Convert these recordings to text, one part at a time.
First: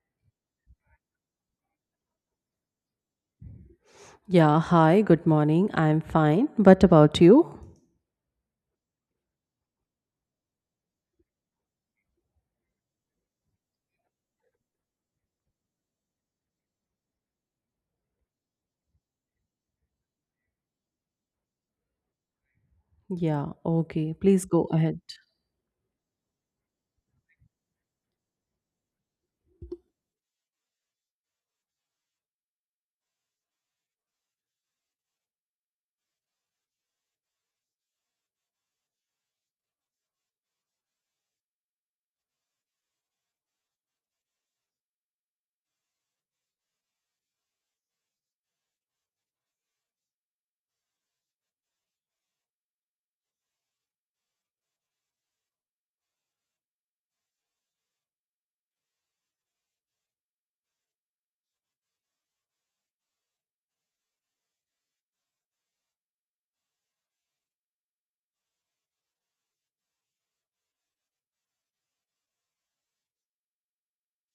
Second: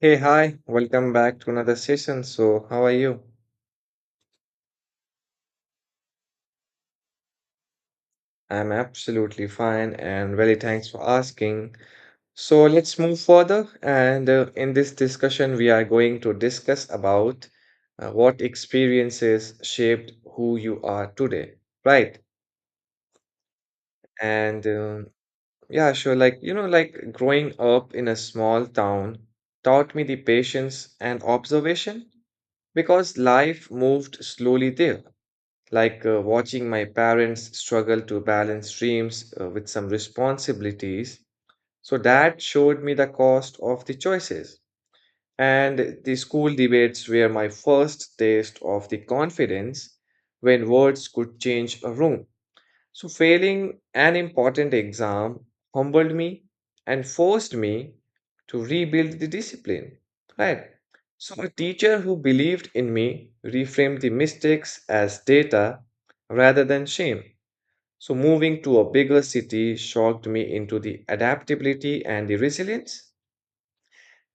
Hey, hi, welcome back to another session. So, how are you? Yeah, hi, good morning. I'm fine. What about you? I'm absolutely fine and really thanks for asking. So, let's move further. And in this discussion, we are going to discuss about what experiences shaped who you are today, right? Yeah, okay. Please go And ahead. Yeah, sure. Like, like growing up in a small town taught me the patience and observation because life moved slowly there like watching my parents struggle to balance dreams with some responsibilities. So that showed me the cost of the choices. And the school debates were my first taste of the confidence when words could change a room. So, failing an important exam humbled me and forced me to rebuild the discipline. Right. So, a teacher who believed in me reframed the mistakes as data rather than shame. So, moving to a bigger city shocked me into the adaptability and the resilience.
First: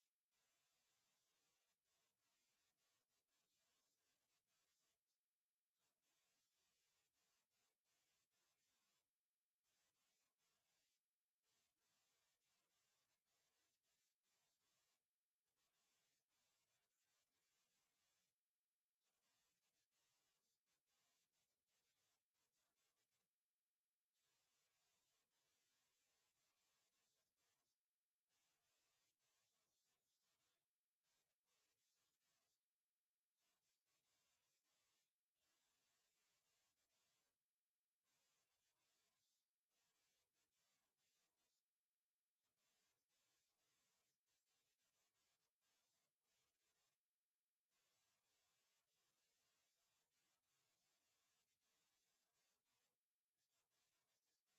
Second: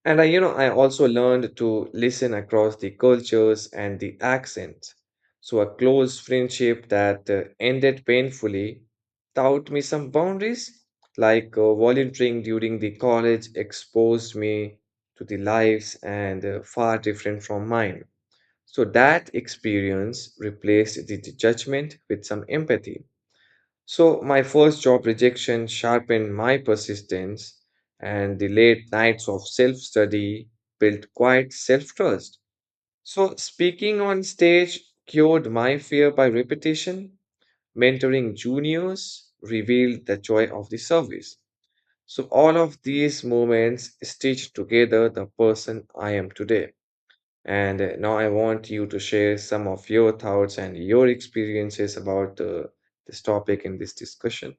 And I also learned to listen across the cultures and the accents. So a close friendship that ended painfully taught me some boundaries, like volunteering during the college exposed me to the lives and far different from mine. So that experience replaced the judgment with some empathy. So, my first job rejection sharpened my persistence, and the late nights of self study built quite self trust. So, speaking on stage cured my fear by repetition. Mentoring juniors revealed the joy of the service. So, all of these moments stitched together the person I am today. And now I want you to share some of your thoughts and your experiences about this topic in this discussion.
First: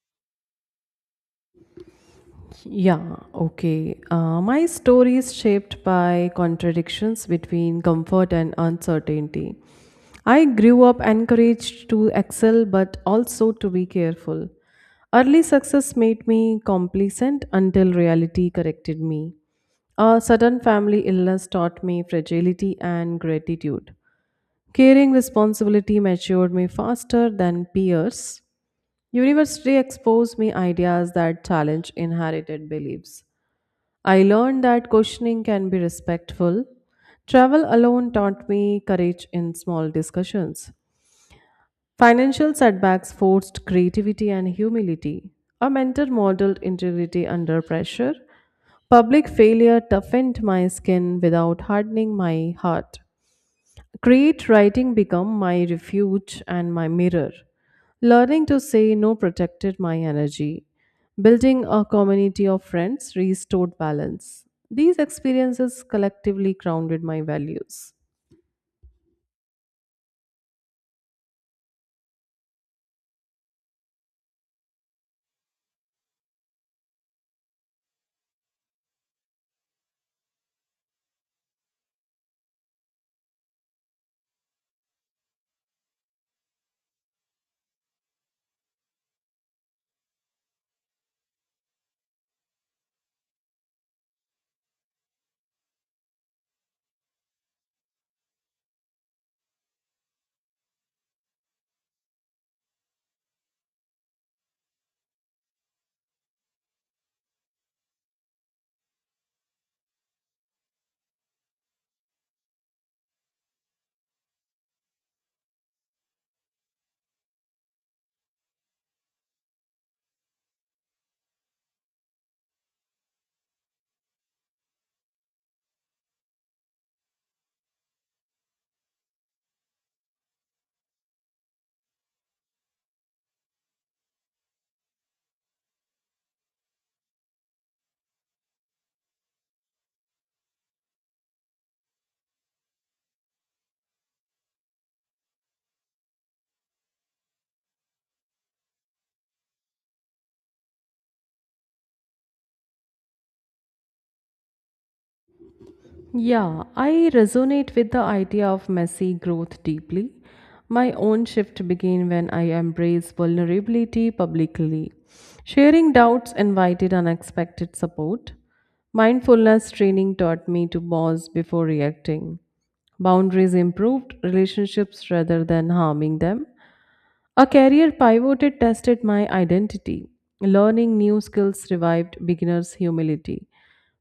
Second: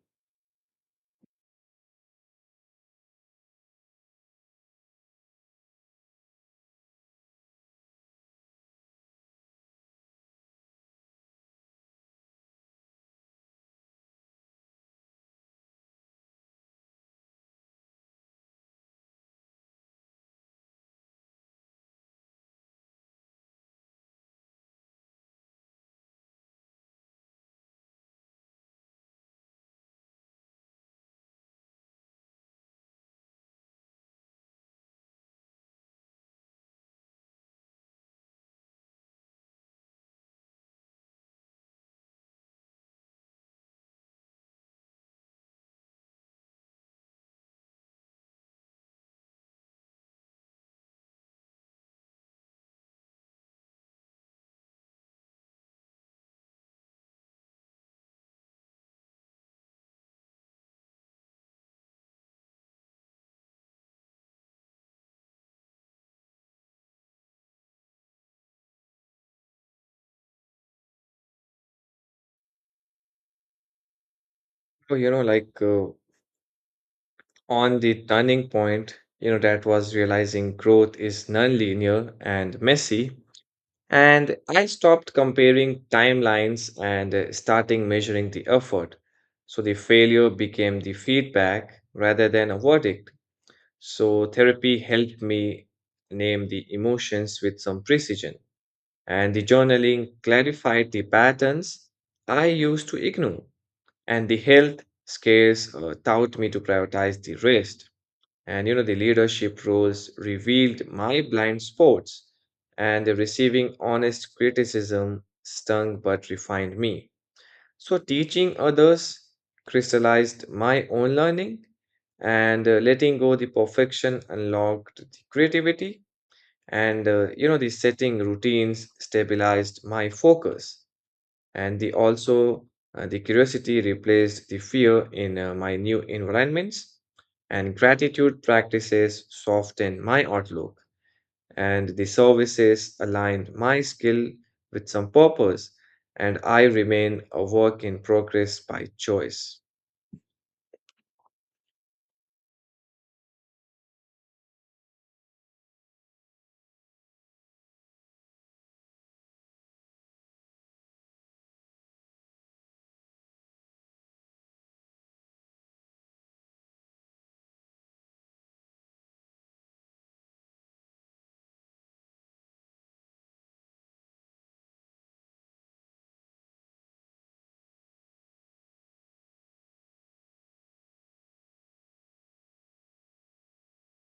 Yeah, okay. My story is shaped by contradictions between comfort and uncertainty. I grew up encouraged to excel but also to be careful. Early success made me complacent until reality corrected me. A sudden family illness taught me fragility and gratitude. Caring responsibility matured me faster than peers. University exposed me ideas that challenge inherited beliefs. I learned that questioning can be respectful. Travel alone taught me courage in small discussions. Financial setbacks forced creativity and humility. A mentor modeled integrity under pressure. Public failure toughened my skin without hardening my heart. Create writing become my refuge and my mirror. Learning to say no protected my energy. Building a community of friends restored balance. These experiences collectively grounded my values. So, like on the turning point, that was realizing growth is nonlinear and messy. And I stopped comparing timelines and starting measuring the effort. So the failure became the feedback rather than a verdict. So therapy helped me name the emotions with some precision. And the journaling clarified the patterns I used to ignore. And the health scares taught me to prioritize the rest. And the leadership roles revealed my blind spots, and the receiving honest criticism stung but refined me. So, teaching others crystallized my own learning, and letting go the perfection unlocked the creativity, and the setting routines stabilized my focus and the also the curiosity replaced the fear in my new environments and gratitude practices softened my outlook and the services aligned my skill with some purpose and I remain a work in progress by choice. Yeah, I resonate with the idea of messy growth deeply. My own shift began when I embraced vulnerability publicly. Sharing doubts invited unexpected support. Mindfulness training taught me to pause before reacting. Boundaries improved relationships rather than harming them. A career pivoted tested my identity. Learning new skills revived beginners' humility.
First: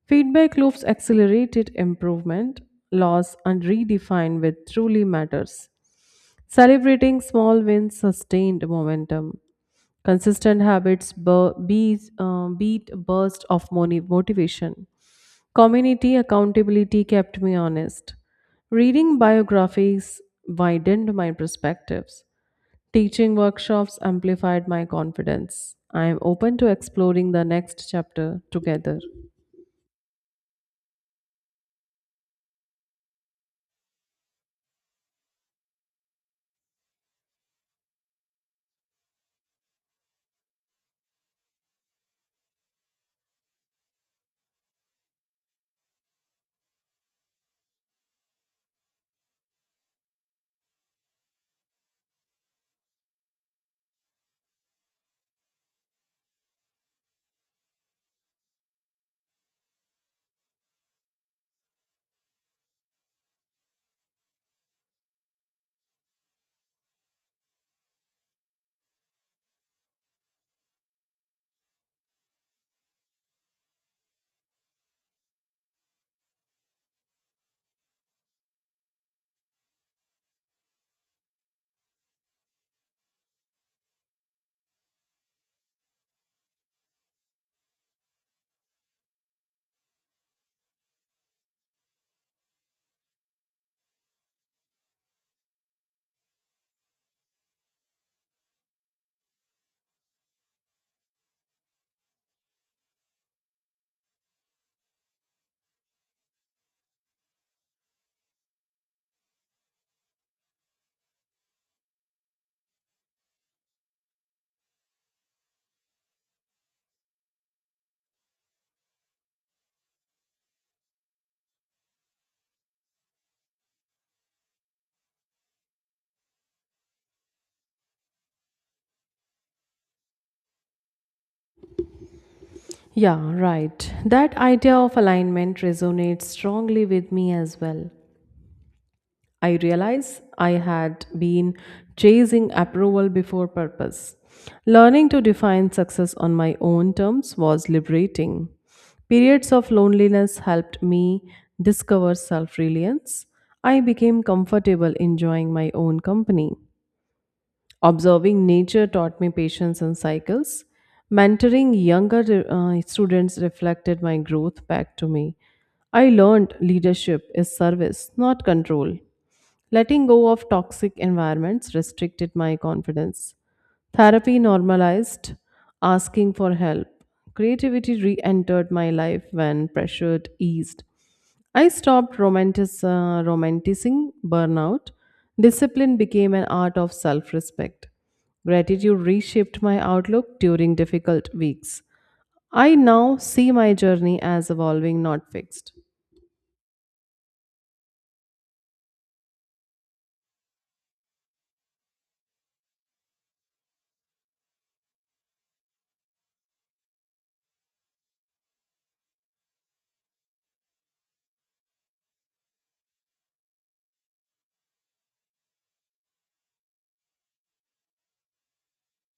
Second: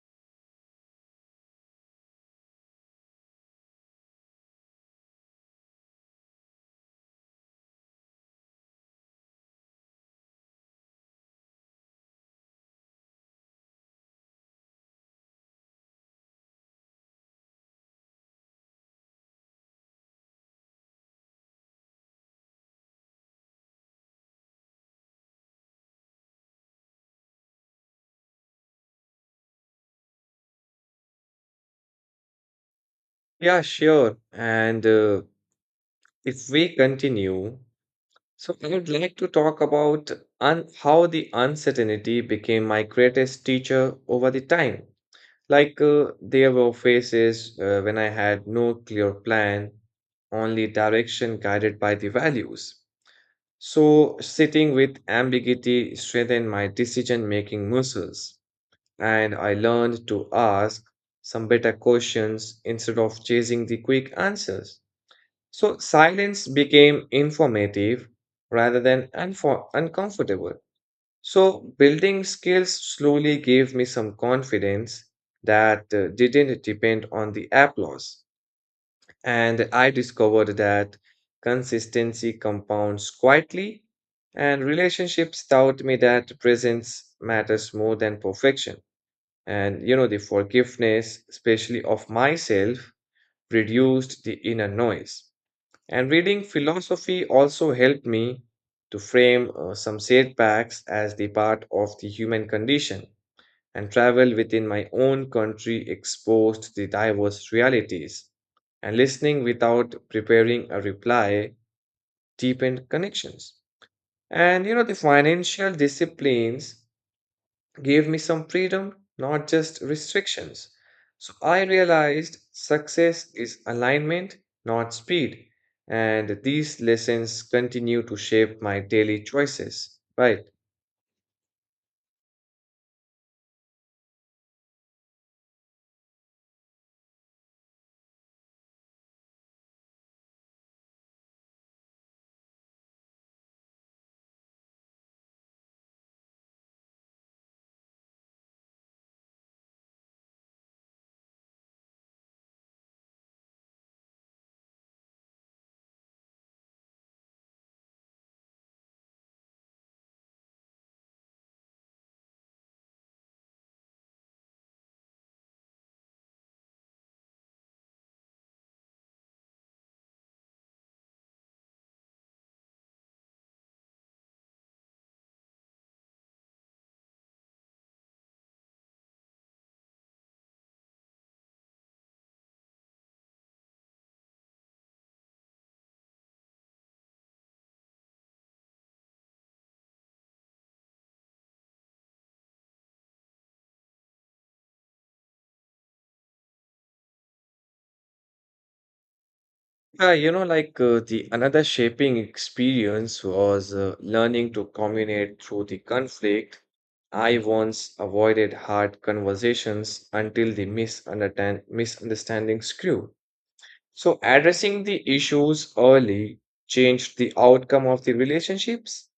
Feedback loops accelerated improvement, loss and redefined what truly matters. Celebrating small wins sustained momentum. Consistent habits beat burst of motivation. Community accountability kept me honest. Reading biographies widened my perspectives. Teaching workshops amplified my confidence. I am open to exploring the next chapter together. Yeah, sure. And if we continue, so I would like to talk about how the uncertainty became my greatest teacher over the time. Like there were phases when I had no clear plan, only direction guided by the values. So sitting with ambiguity strengthened my decision-making muscles, and I learned to ask some better questions instead of chasing the quick answers. So silence became informative rather than uncomfortable. So building skills slowly gave me some confidence that didn't depend on the applause. And I discovered that consistency compounds quietly, and relationships taught me that presence matters more than perfection. And the forgiveness, especially of myself, reduced the inner noise. And reading philosophy also helped me to frame some setbacks as the part of the human condition, and travel within my own country exposed the diverse realities. And listening without preparing a reply deepened connections. And the financial disciplines gave me some freedom, not just restrictions. So I realized success is alignment, not speed. And these lessons continue to shape my daily choices. Right. Yeah, right. That idea of alignment resonates strongly with me as well. I realize I had been chasing approval before purpose. Learning to define success on my own terms was liberating. Periods of loneliness helped me discover self reliance. I became comfortable enjoying my own company. Observing nature taught me patience and cycles. Mentoring younger students reflected my growth back to me. I learned leadership is service, not control. Letting go of toxic environments restricted my confidence. Therapy normalized asking for help. Creativity re entered my life when pressure eased. I stopped romanticizing burnout. Discipline became an art of self respect. Gratitude reshaped my outlook during difficult weeks. I now see my journey as evolving, not fixed. Yeah, like the another shaping experience was learning to communicate through the conflict. I once avoided hard conversations until the misunderstandings grew. So, addressing the issues early changed the outcome of the relationships.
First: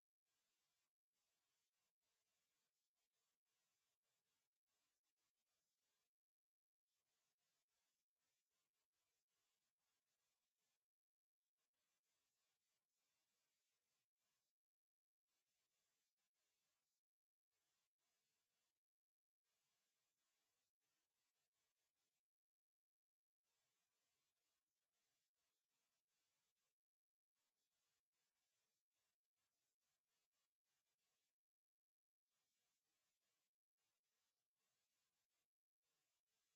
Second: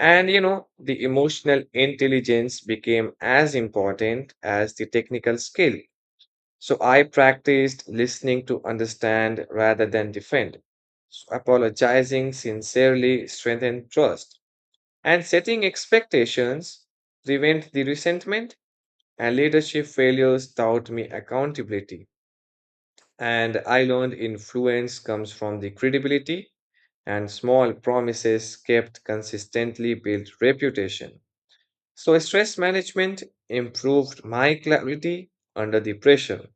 And, the emotional intelligence became as important as the technical skill. So, I practiced listening to understand rather than defend. So apologizing sincerely strengthened trust. And setting expectations prevent the resentment, and leadership failures taught me accountability. And I learned influence comes from the credibility, and small promises kept consistently built reputation. So, stress management improved my clarity under the pressure,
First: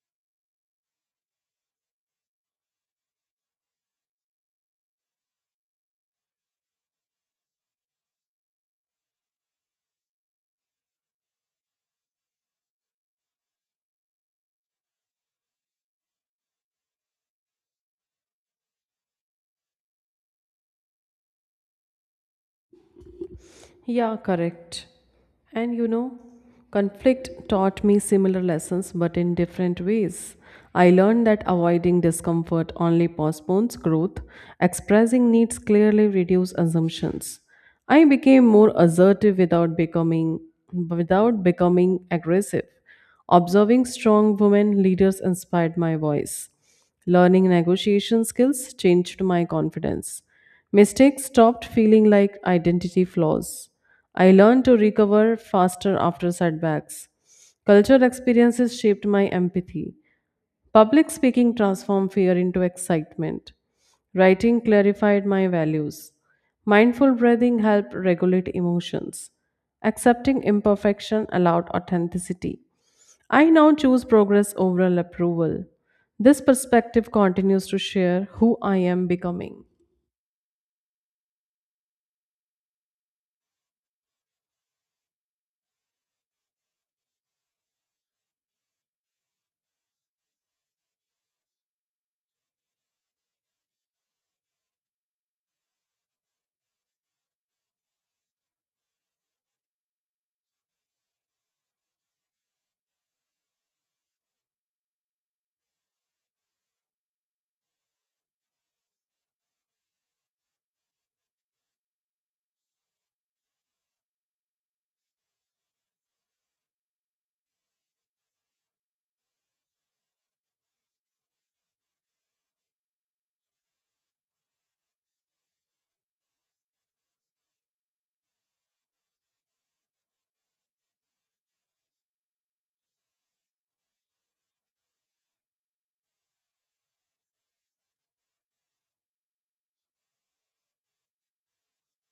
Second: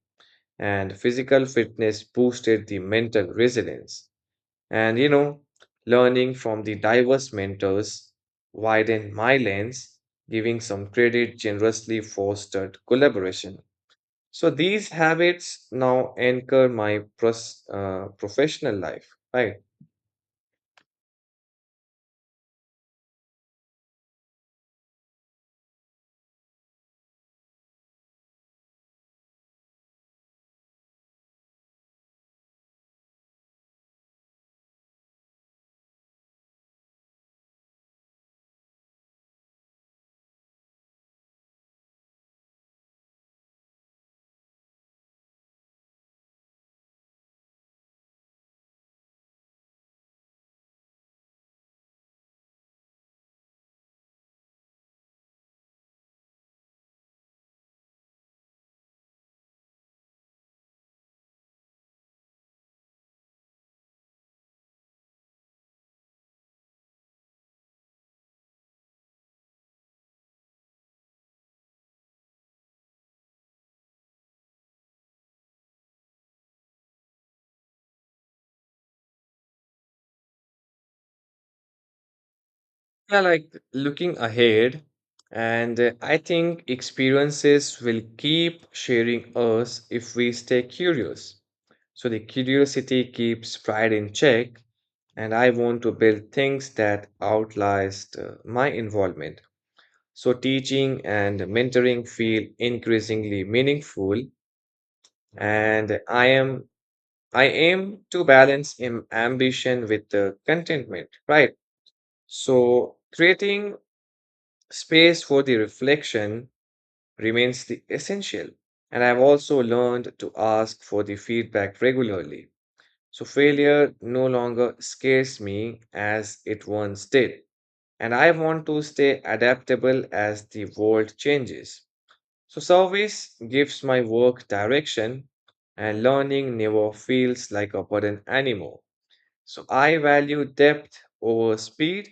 and physical fitness boosted the mental resilience. And learning from the diverse mentors widened my lens, giving some credit generously fostered collaboration. So these habits now anchor my professional life, right? Yeah, correct. And you know, conflict taught me similar lessons but in different ways. I learned that avoiding discomfort only postpones growth, expressing needs clearly reduces assumptions. I became more assertive without becoming aggressive. Observing strong women leaders inspired my voice. Learning negotiation skills changed my confidence. Mistakes stopped feeling like identity flaws. I learned to recover faster after setbacks. Cultural experiences shaped my empathy. Public speaking transformed fear into excitement. Writing clarified my values. Mindful breathing helped regulate emotions. Accepting imperfection allowed authenticity. I now choose progress over approval. This perspective continues to share who I am becoming. Yeah, like looking ahead, and I think experiences will keep sharing us if we stay curious. So the curiosity keeps pride in check, and I want to build things that outlast my involvement. So teaching and mentoring feel increasingly meaningful, and I aim to balance ambition with contentment, right? So, creating space for the reflection remains the essential. And I've also learned to ask for the feedback regularly. So, failure no longer scares me as it once did. And I want to stay adaptable as the world changes. So, service gives my work direction, and learning never feels like a burden anymore. So I value depth over speed,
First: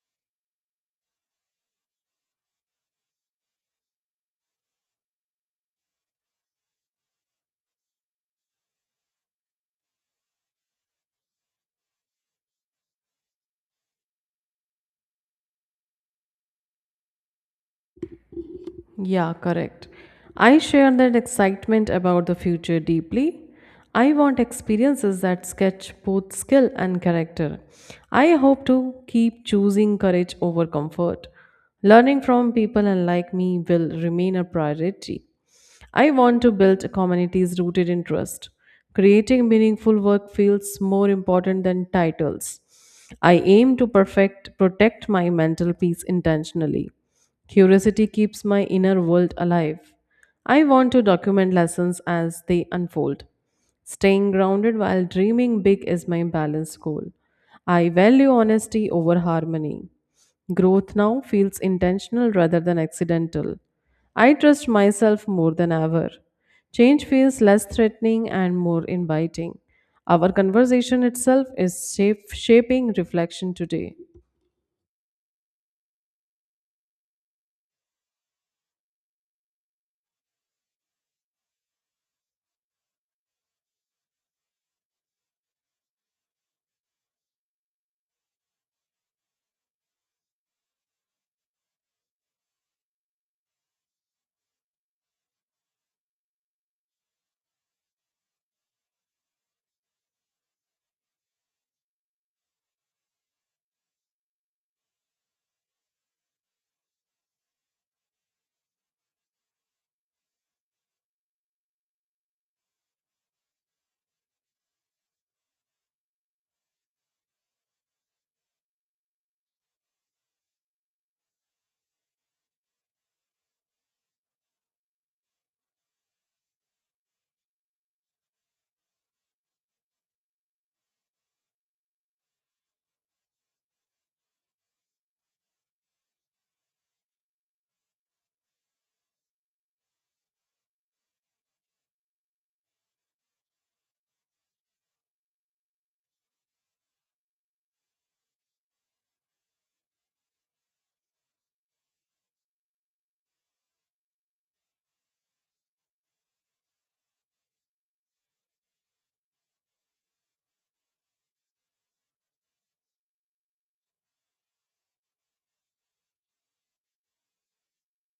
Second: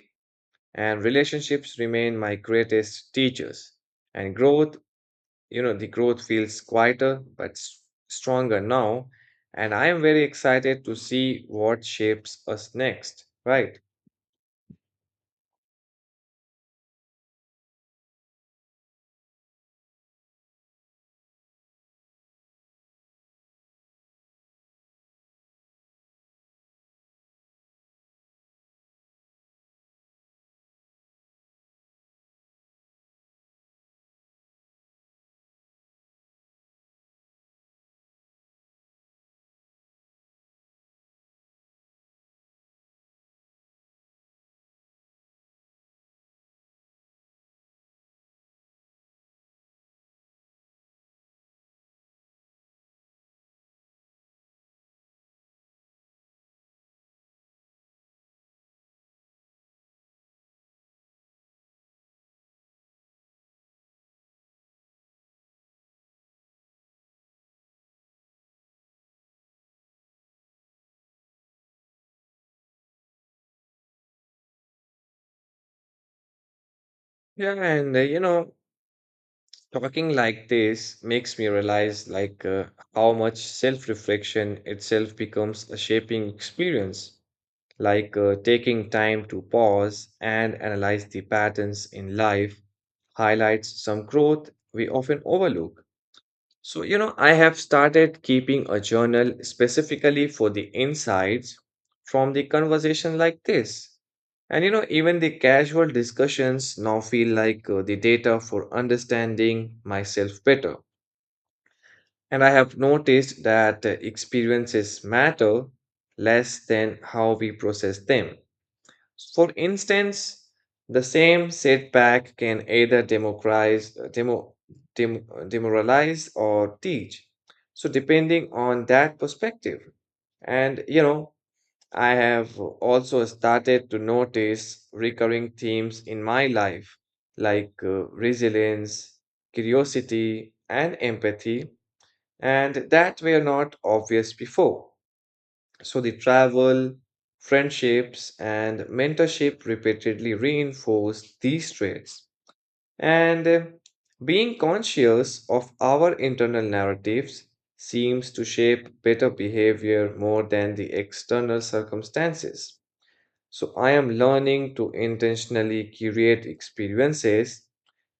and relationships remain my greatest teachers. And growth, the growth feels quieter but stronger now. And I am very excited to see what shapes us next, right? Yeah, correct. I share that excitement about the future deeply. I want experiences that sketch both skill and character. I hope to keep choosing courage over comfort. Learning from people unlike me will remain a priority. I want to build communities rooted in trust. Creating meaningful work feels more important than titles. I aim to perfect protect my mental peace intentionally. Curiosity keeps my inner world alive. I want to document lessons as they unfold. Staying grounded while dreaming big is my balanced goal. I value honesty over harmony. Growth now feels intentional rather than accidental. I trust myself more than ever. Change feels less threatening and more inviting. Our conversation itself is shaping reflection today. Yeah, and talking like this makes me realize like how much self-reflection itself becomes a shaping experience, like taking time to pause and analyze the patterns in life highlights some growth we often overlook. So, I have started keeping a journal specifically for the insights from the conversation like this. And, even the casual discussions now feel like the data for understanding myself better. And I have noticed that experiences matter less than how we process them. For instance, the same setback can either demoralize or teach. So, depending on that perspective. And, I have also started to notice recurring themes in my life, like resilience, curiosity, and empathy, and that were not obvious before. So the travel, friendships, and mentorship repeatedly reinforce these traits. And being conscious of our internal narratives seems to shape better behavior more than the external circumstances. So I am learning to intentionally curate experiences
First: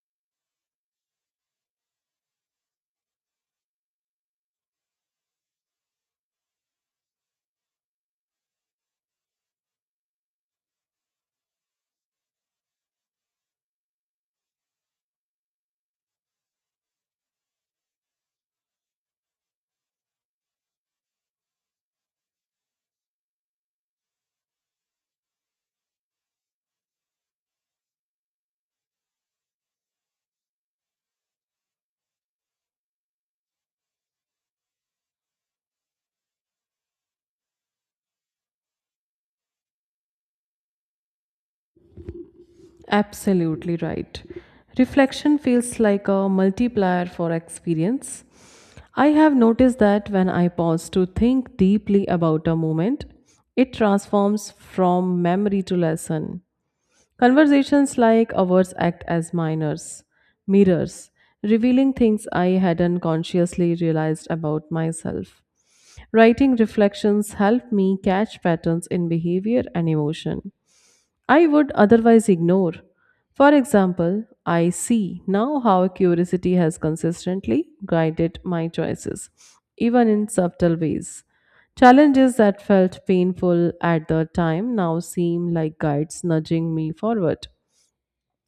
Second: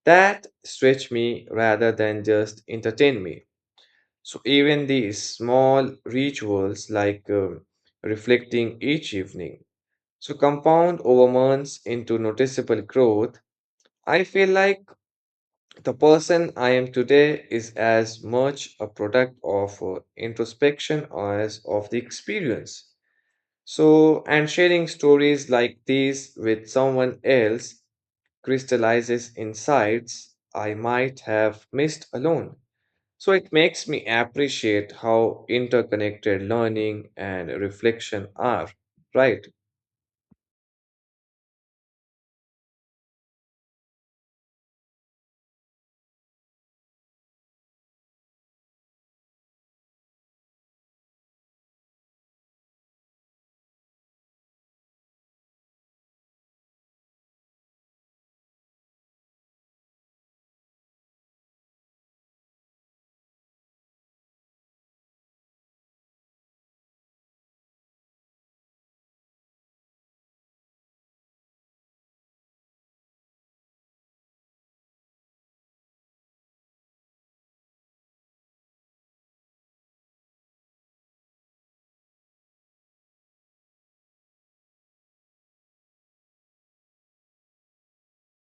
that stretch me rather than just entertain me. So even these small rituals, like reflecting each evening, so compound over months into noticeable growth. I feel like the person I am today is as much a product of introspection as of the experience. So, and sharing stories like these with someone else crystallizes insights I might have missed alone. So it makes me appreciate how interconnected learning and reflection are, right? Absolutely right. Reflection feels like a multiplier for experience. I have noticed that when I pause to think deeply about a moment, it transforms from memory to lesson. Conversations like ours act as mirrors, revealing things I hadn't consciously realized about myself. Writing reflections help me catch patterns in behavior and emotion. I would otherwise ignore. For example, I see now how curiosity has consistently guided my choices, even in subtle ways. Challenges that felt painful at the time now seem like guides nudging me forward.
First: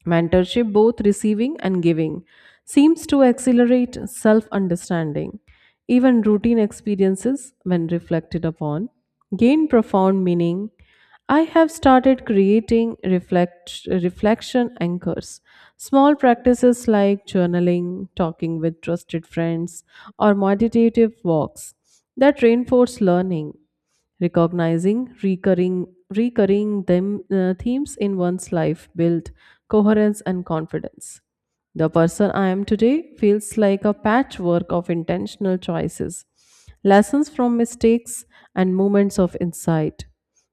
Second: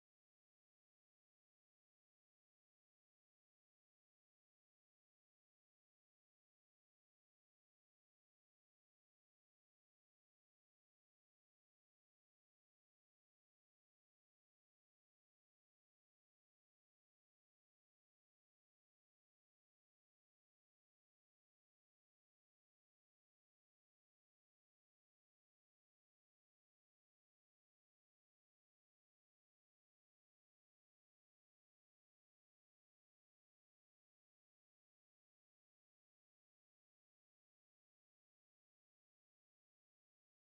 Mentorship, both receiving and giving, seems to accelerate self understanding. Even routine experiences, when reflected upon, gain profound meaning. I have started creating reflection anchors. Small practices like journaling, talking with trusted friends, or meditative walks that reinforce learning. Recognizing recurring themes in one's life build coherence and confidence. The person I am today feels like a patchwork of intentional choices, lessons from mistakes, and moments of insight.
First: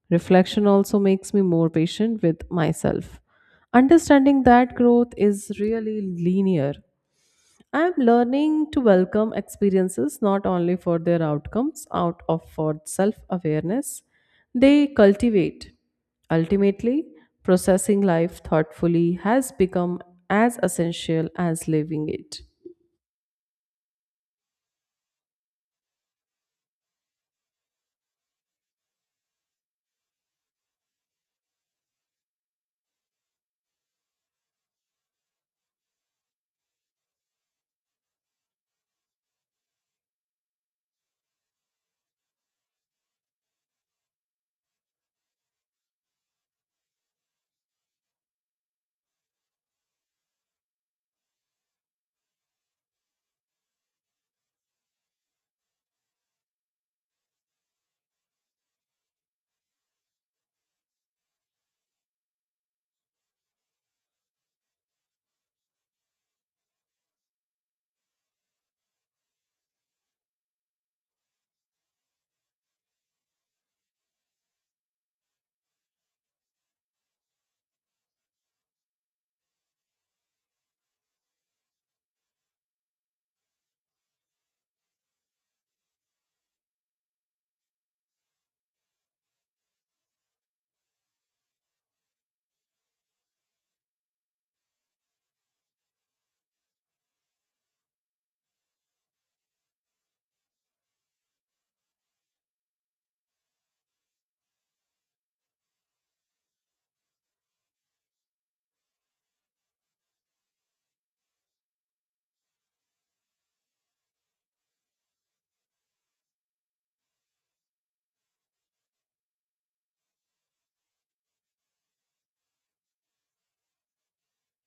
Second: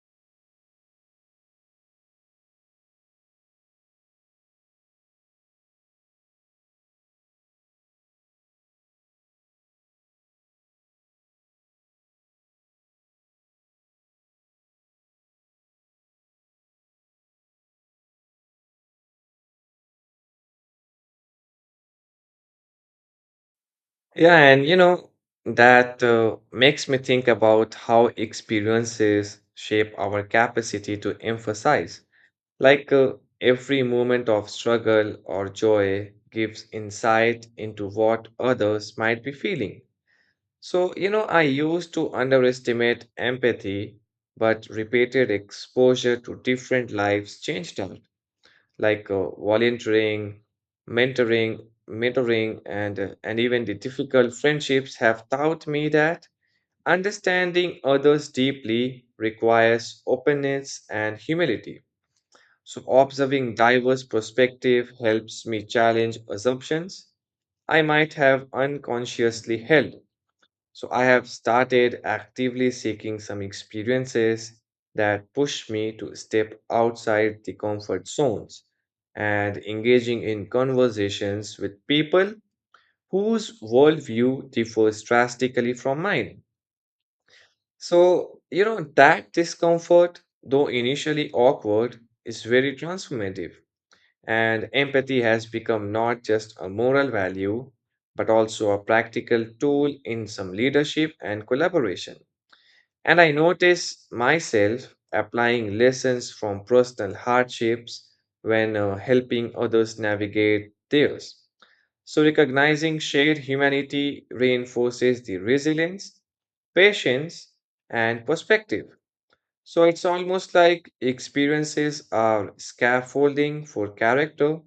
Reflection also makes me more patient with myself. Understanding that growth is really linear I'm learning to welcome experiences not only for their outcomes, out of for self awareness they cultivate. Ultimately, processing life thoughtfully has become as essential as living it. Yeah, and that makes me think about how experiences shape our capacity to emphasize. Like every moment of struggle or joy gives insight into what others might be feeling. So, I used to underestimate empathy, but repeated exposure to different lives changed her. Like volunteering, mentoring, mentoring, and even the difficult friendships have taught me that understanding others deeply requires openness and humility. So observing diverse perspective helps me challenge assumptions I might have unconsciously held. So I have started actively seeking some experiences that push me to step outside the comfort zones and engaging in conversations with people whose worldview differs drastically from mine. So, that discomfort, though initially awkward, is very transformative. And empathy has become not just a moral value, but also a practical tool in some leadership and collaboration. And I notice myself applying lessons from personal hardships when helping others navigate theirs. So, recognizing shared humanity reinforces the resilience, patience, and perspective. So, it's almost like experiences are scaffolding for character,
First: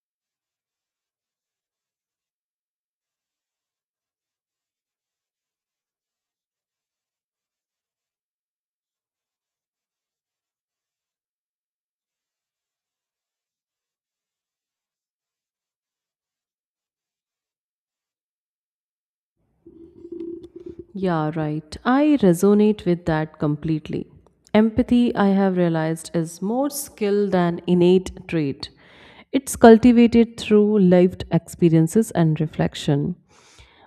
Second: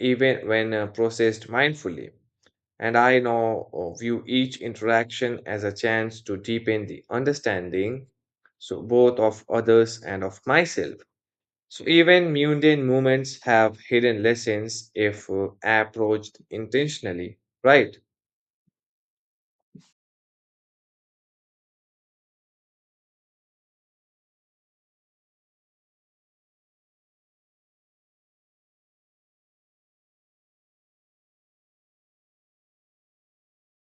even when processed mindfully. And I now view each interaction as a chance to deepen the understanding, so both of others and of myself. So even mundane moments have hidden lessons if approached intentionally, right? Yeah, right. I resonate with that completely. Empathy, I have realized, is more skill than innate trait. It's cultivated through lived experiences and reflection.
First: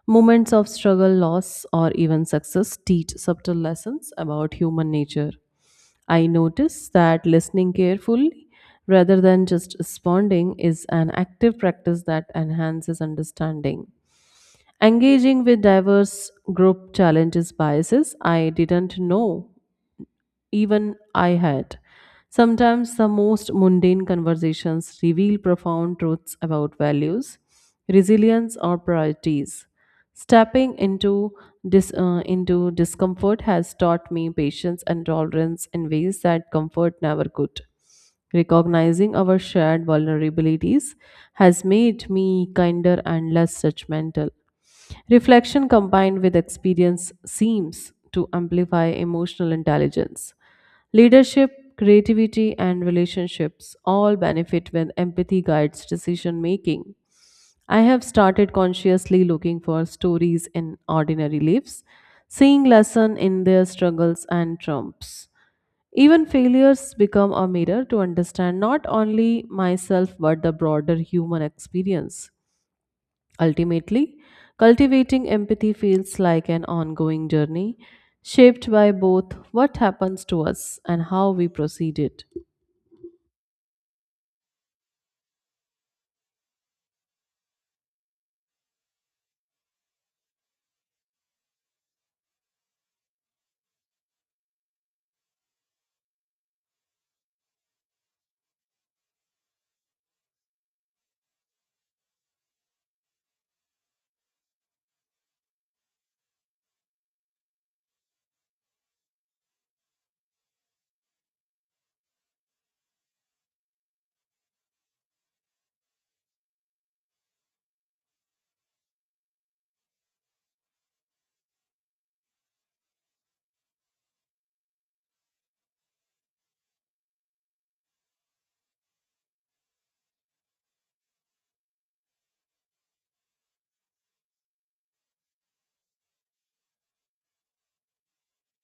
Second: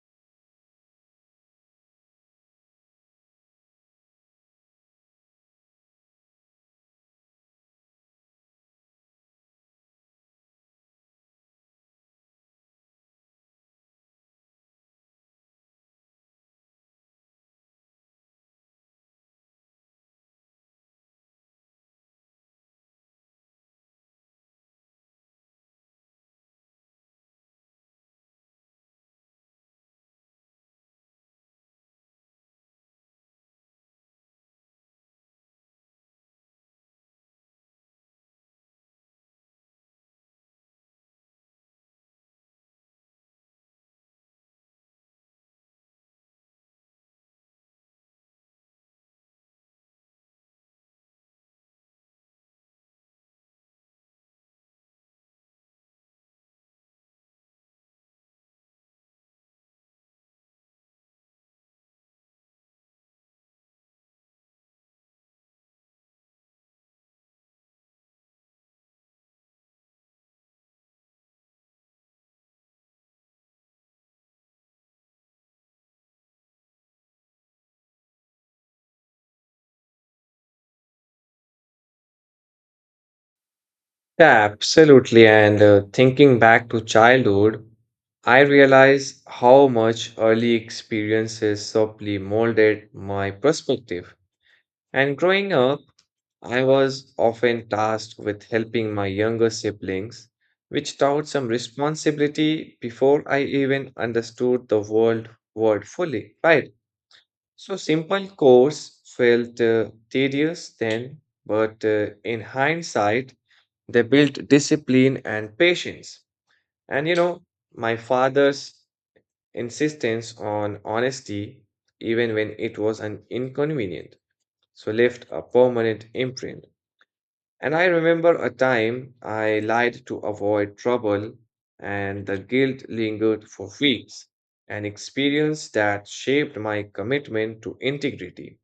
Moments of struggle, loss, or even success teach subtle lessons about human nature. I notice that listening carefully rather than just responding is an active practice that enhances understanding. Engaging with diverse group challenges biases I didn't know even I had. Sometimes the most mundane conversations reveal profound truths about values, resilience, or priorities. Stepping into into discomfort has taught me patience and tolerance in ways that comfort never could. Recognizing our shared vulnerabilities has made me kinder and less judgmental. Reflection combined with experience seems to amplify emotional intelligence. Leadership, creativity, and relationships all benefit when empathy guides decision making. I have started consciously looking for stories in ordinary lives, seeing lesson in their struggles and triumphs. Even failures become a mirror to understand not only myself but the broader human experience. Ultimately, cultivating empathy feels like an ongoing journey shaped by both what happens to us and how we proceed it. Yeah, absolutely. And thinking back to childhood, I realize how much early experiences subtly molded my perspective. And growing up, I was often tasked with helping my younger siblings, which taught some responsibility before I even understood the world word fully, right? So simple course felt tedious then, but in hindsight, they built discipline and patience. And my father's insistence on honesty, even when it was an inconvenient, so left a permanent imprint. And I remember a time I lied to avoid trouble, and the guilt lingered for weeks, an experience that shaped my commitment to integrity.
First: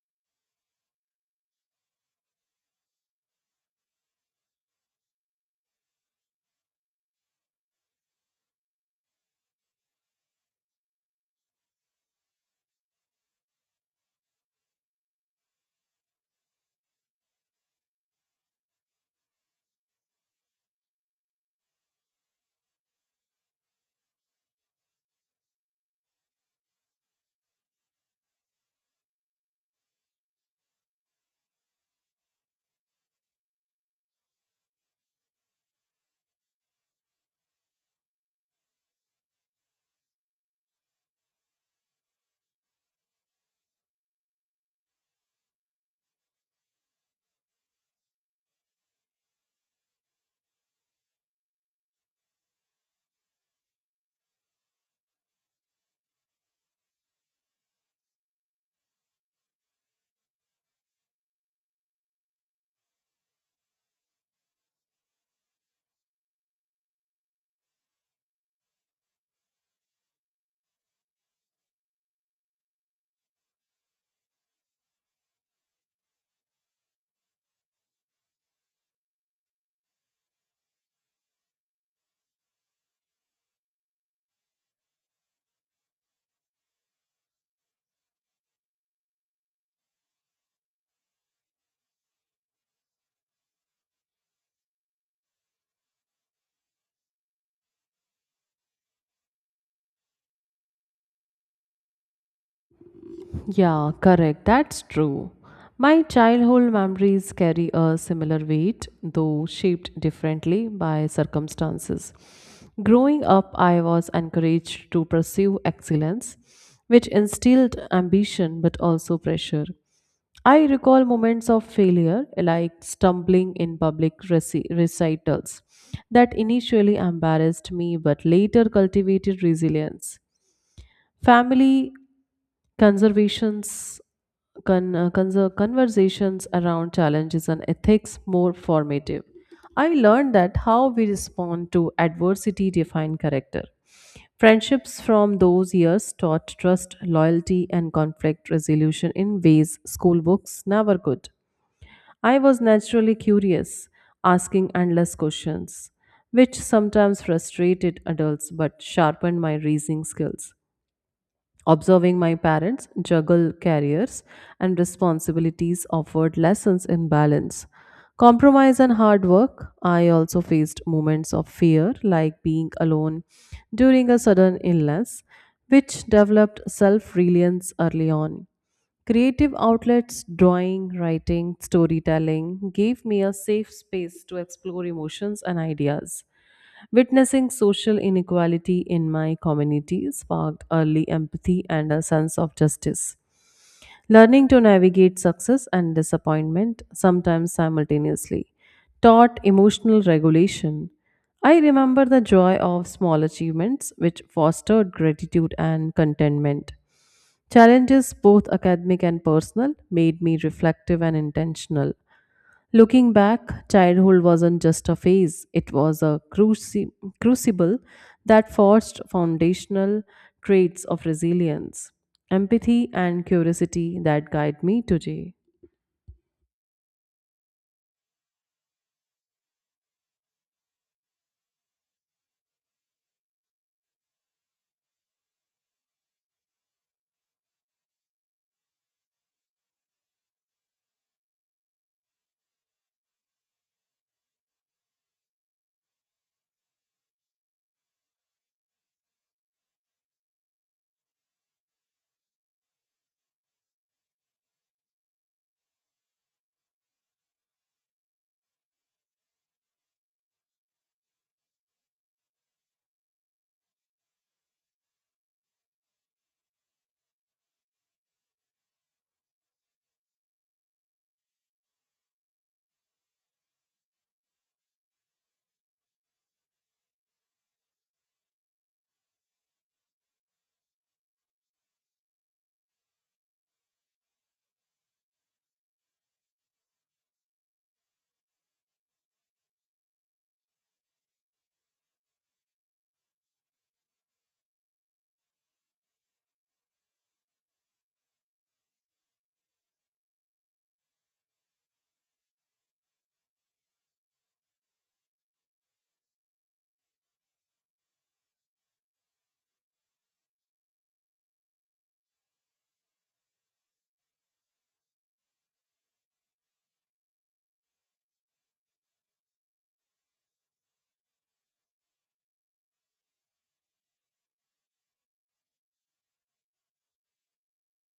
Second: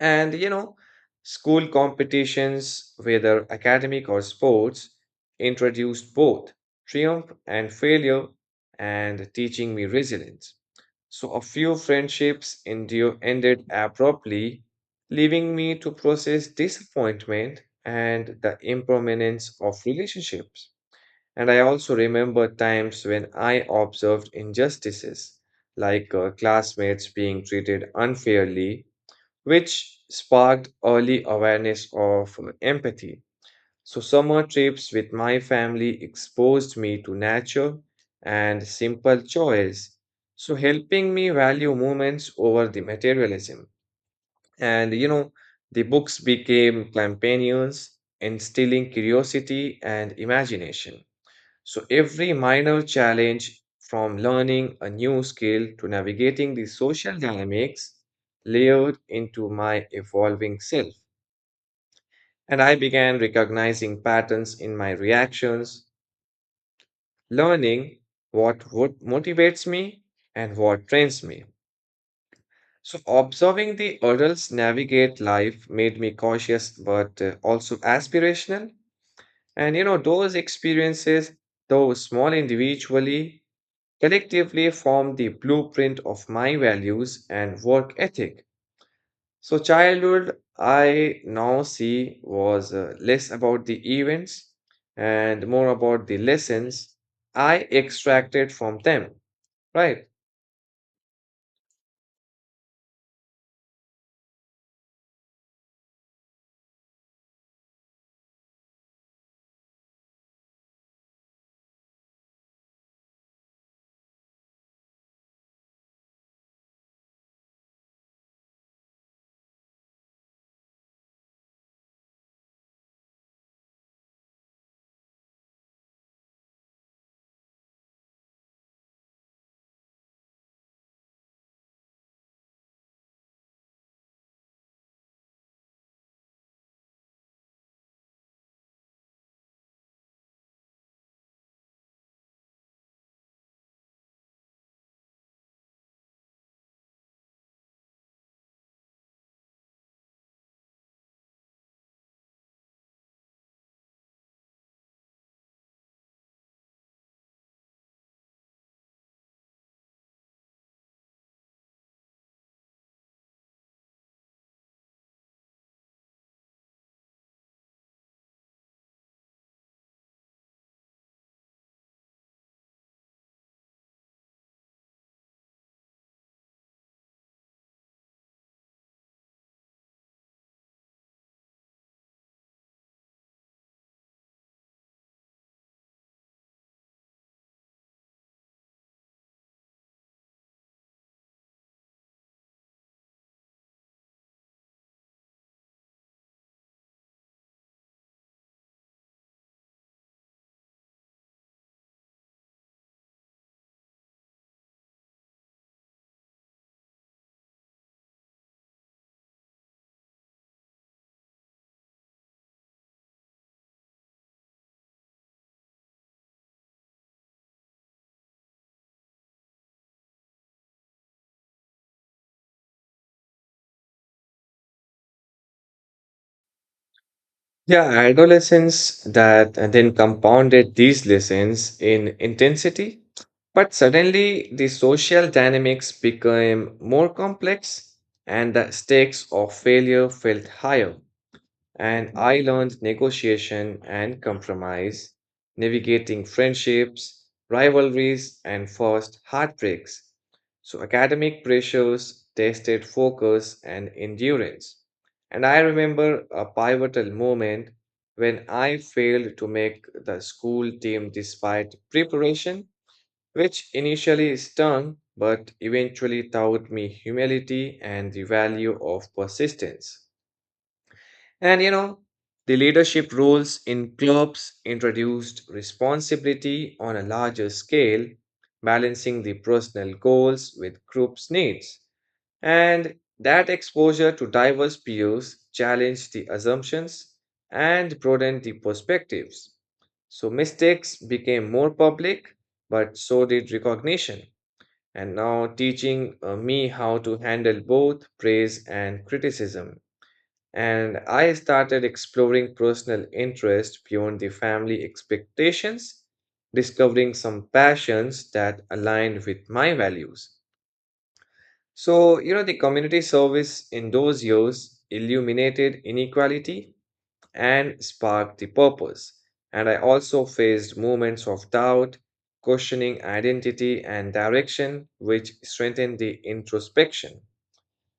And school competitions, whether academic or sports, introduced both triumph and failure and teaching me resilience. So a few friendships ended abruptly, leaving me to process disappointment and the impermanence of relationships. And I also remember times when I observed injustices, like classmates being treated unfairly which sparked early awareness of empathy. So, summer trips with my family exposed me to nature and simple joys. So, helping me value moments over the materialism. And the books became companions, instilling curiosity and imagination. So every minor challenge from learning a new skill to navigating the social dynamics layered into my evolving self. And I began recognizing patterns in my reactions, learning what would motivates me and what trains me. So observing the adults navigate life made me cautious but also aspirational. And those experiences, though small individually, collectively form the blueprint of my values and work ethic. So, childhood, I now see, was less about the events and more about the lessons I extracted from them, right? Yeah, correct. That's true. My childhood memories carry a similar weight, though shaped differently by circumstances. Growing up, I was encouraged to pursue excellence, which instilled ambition but also pressure. I recall moments of failure, like stumbling in public recitals, that initially embarrassed me but later cultivated resilience. Family conservations conversations around challenges and ethics more formative. I learned that how we respond to adversity define character. Friendships from those years taught trust, loyalty, and conflict resolution in ways school books never could. I was naturally curious, asking endless questions, which sometimes frustrated adults but sharpened my reasoning skills. Observing my parents juggle careers and responsibilities offered lessons in balance. Compromise and hard work. I also faced moments of fear, like being alone during a sudden illness, which developed self reliance early on. Creative outlets, drawing, writing, storytelling, gave me a safe space to explore emotions and ideas. Witnessing social inequality in my community sparked early empathy and a sense of justice. Learning to navigate success and disappointment, sometimes simultaneously, taught emotional regulation. I remember the joy of small achievements, which fostered gratitude and contentment. Challenges, both academic and personal, made me reflective and intentional. Looking back, childhood wasn't just a phase, it was a crucible that forged foundational traits of resilience, empathy, and curiosity that guide me today. Yeah, adolescence that then compounded these lessons in intensity, but suddenly the social dynamics became more complex and the stakes of failure felt higher. And I learned negotiation and compromise, navigating friendships, rivalries, and first heartbreaks. So, academic pressures tested focus and endurance. And I remember a pivotal moment when I failed to make the school team despite preparation, which initially stung but eventually taught me humility and the value of persistence. And the leadership roles in clubs introduced responsibility on a larger scale, balancing the personal goals with group's needs. And that exposure to diverse peers challenged the assumptions and broadened the perspectives. So mistakes became more public, but so did recognition. And now teaching me how to handle both praise and criticism. And I started exploring personal interest beyond the family expectations, discovering some passions that aligned with my values. So, the community service in those years illuminated inequality and sparked the purpose. And I also faced moments of doubt, questioning identity and direction, which strengthened the introspection.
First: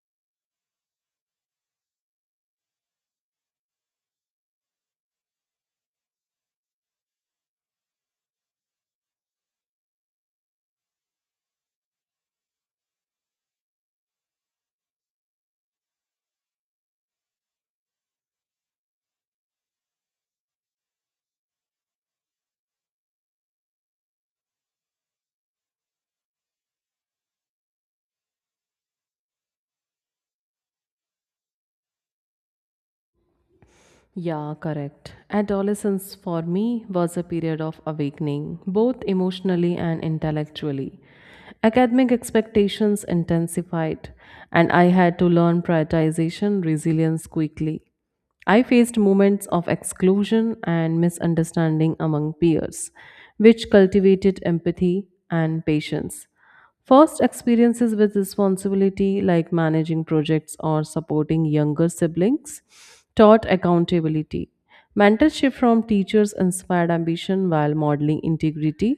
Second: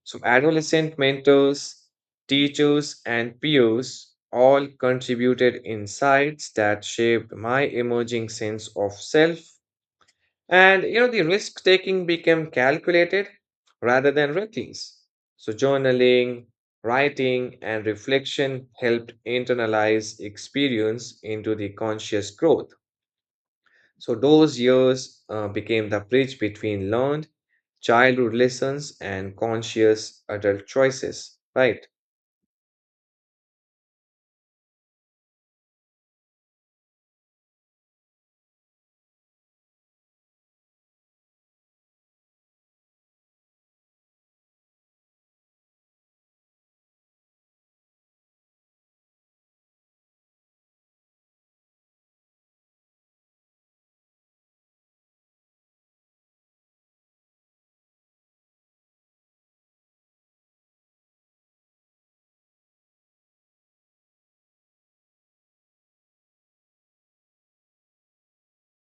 So, adolescent mentors, teachers, and peers all contributed insights that shaped my emerging sense of self. And the risk taking became calculated rather than reckless. So, journaling, writing, and reflection helped internalize experience into the conscious growth. So those years became the bridge between learned childhood lessons and conscious adult choices, right? Yeah, correct. Adolescence for me was a period of awakening, both emotionally and intellectually. Academic expectations intensified, and I had to learn prioritization resilience quickly. I faced moments of exclusion and misunderstanding among peers, which cultivated empathy and patience. First, experiences with responsibility, like managing projects or supporting younger siblings, taught accountability. Mentorship from teachers inspired ambition while modeling integrity.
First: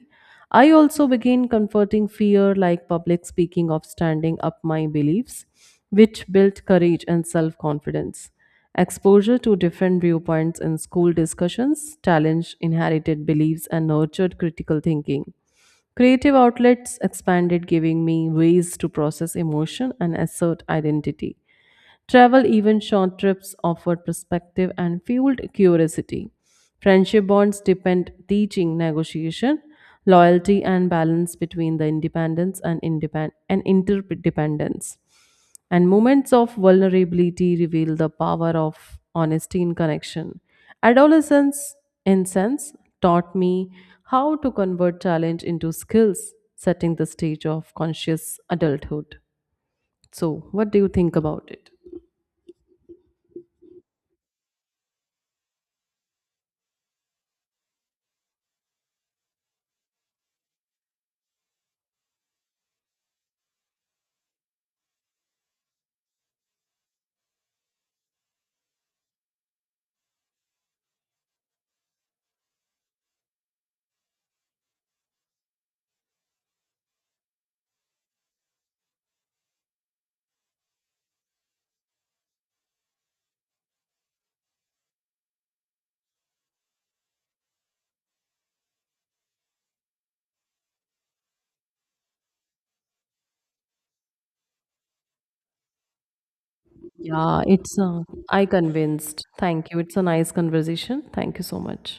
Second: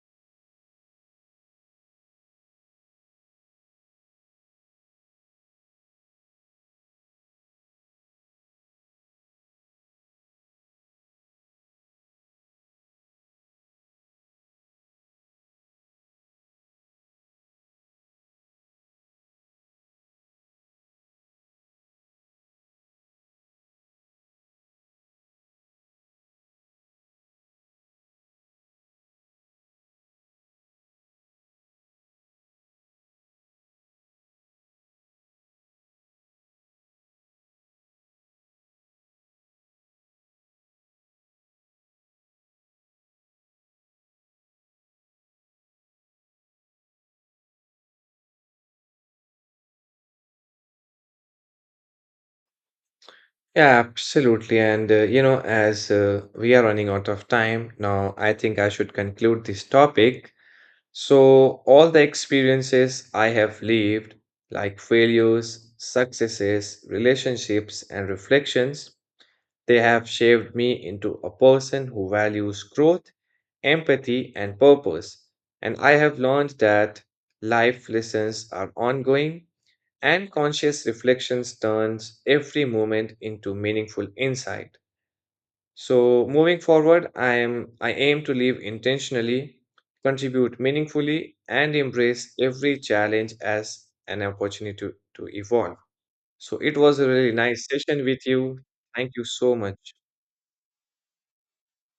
I also began confronting fear, like public speaking, of standing up my beliefs, which built courage and self confidence. Exposure to different viewpoints in school discussions challenged inherited beliefs and nurtured critical thinking. Creative outlets expanded, giving me ways to process emotion and assert identity. Travel, even short trips, offered perspective and fueled curiosity. Friendship bonds depend teaching negotiation, loyalty, and balance between the independence and and interdependence. And moments of vulnerability reveal the power of honesty in connection. Adolescence, in sense, taught me how to convert challenge into skills, setting the stage of conscious adulthood. So, what do you think about it? Yeah, absolutely. And, as we are running out of time now, I think I should conclude this topic. So, all the experiences I have lived, like failures, successes, relationships, and reflections, they have shaped me into a person who values growth, empathy, and purpose. And I have learned that life lessons are ongoing and conscious reflections turns every moment into meaningful insight. So moving forward, I aim to live intentionally, contribute meaningfully, and embrace every challenge as an opportunity to evolve. So it was a really Yeah, nice it's session with I you. Thank convinced. you so Thank you. much. It's a nice conversation. Thank you so much.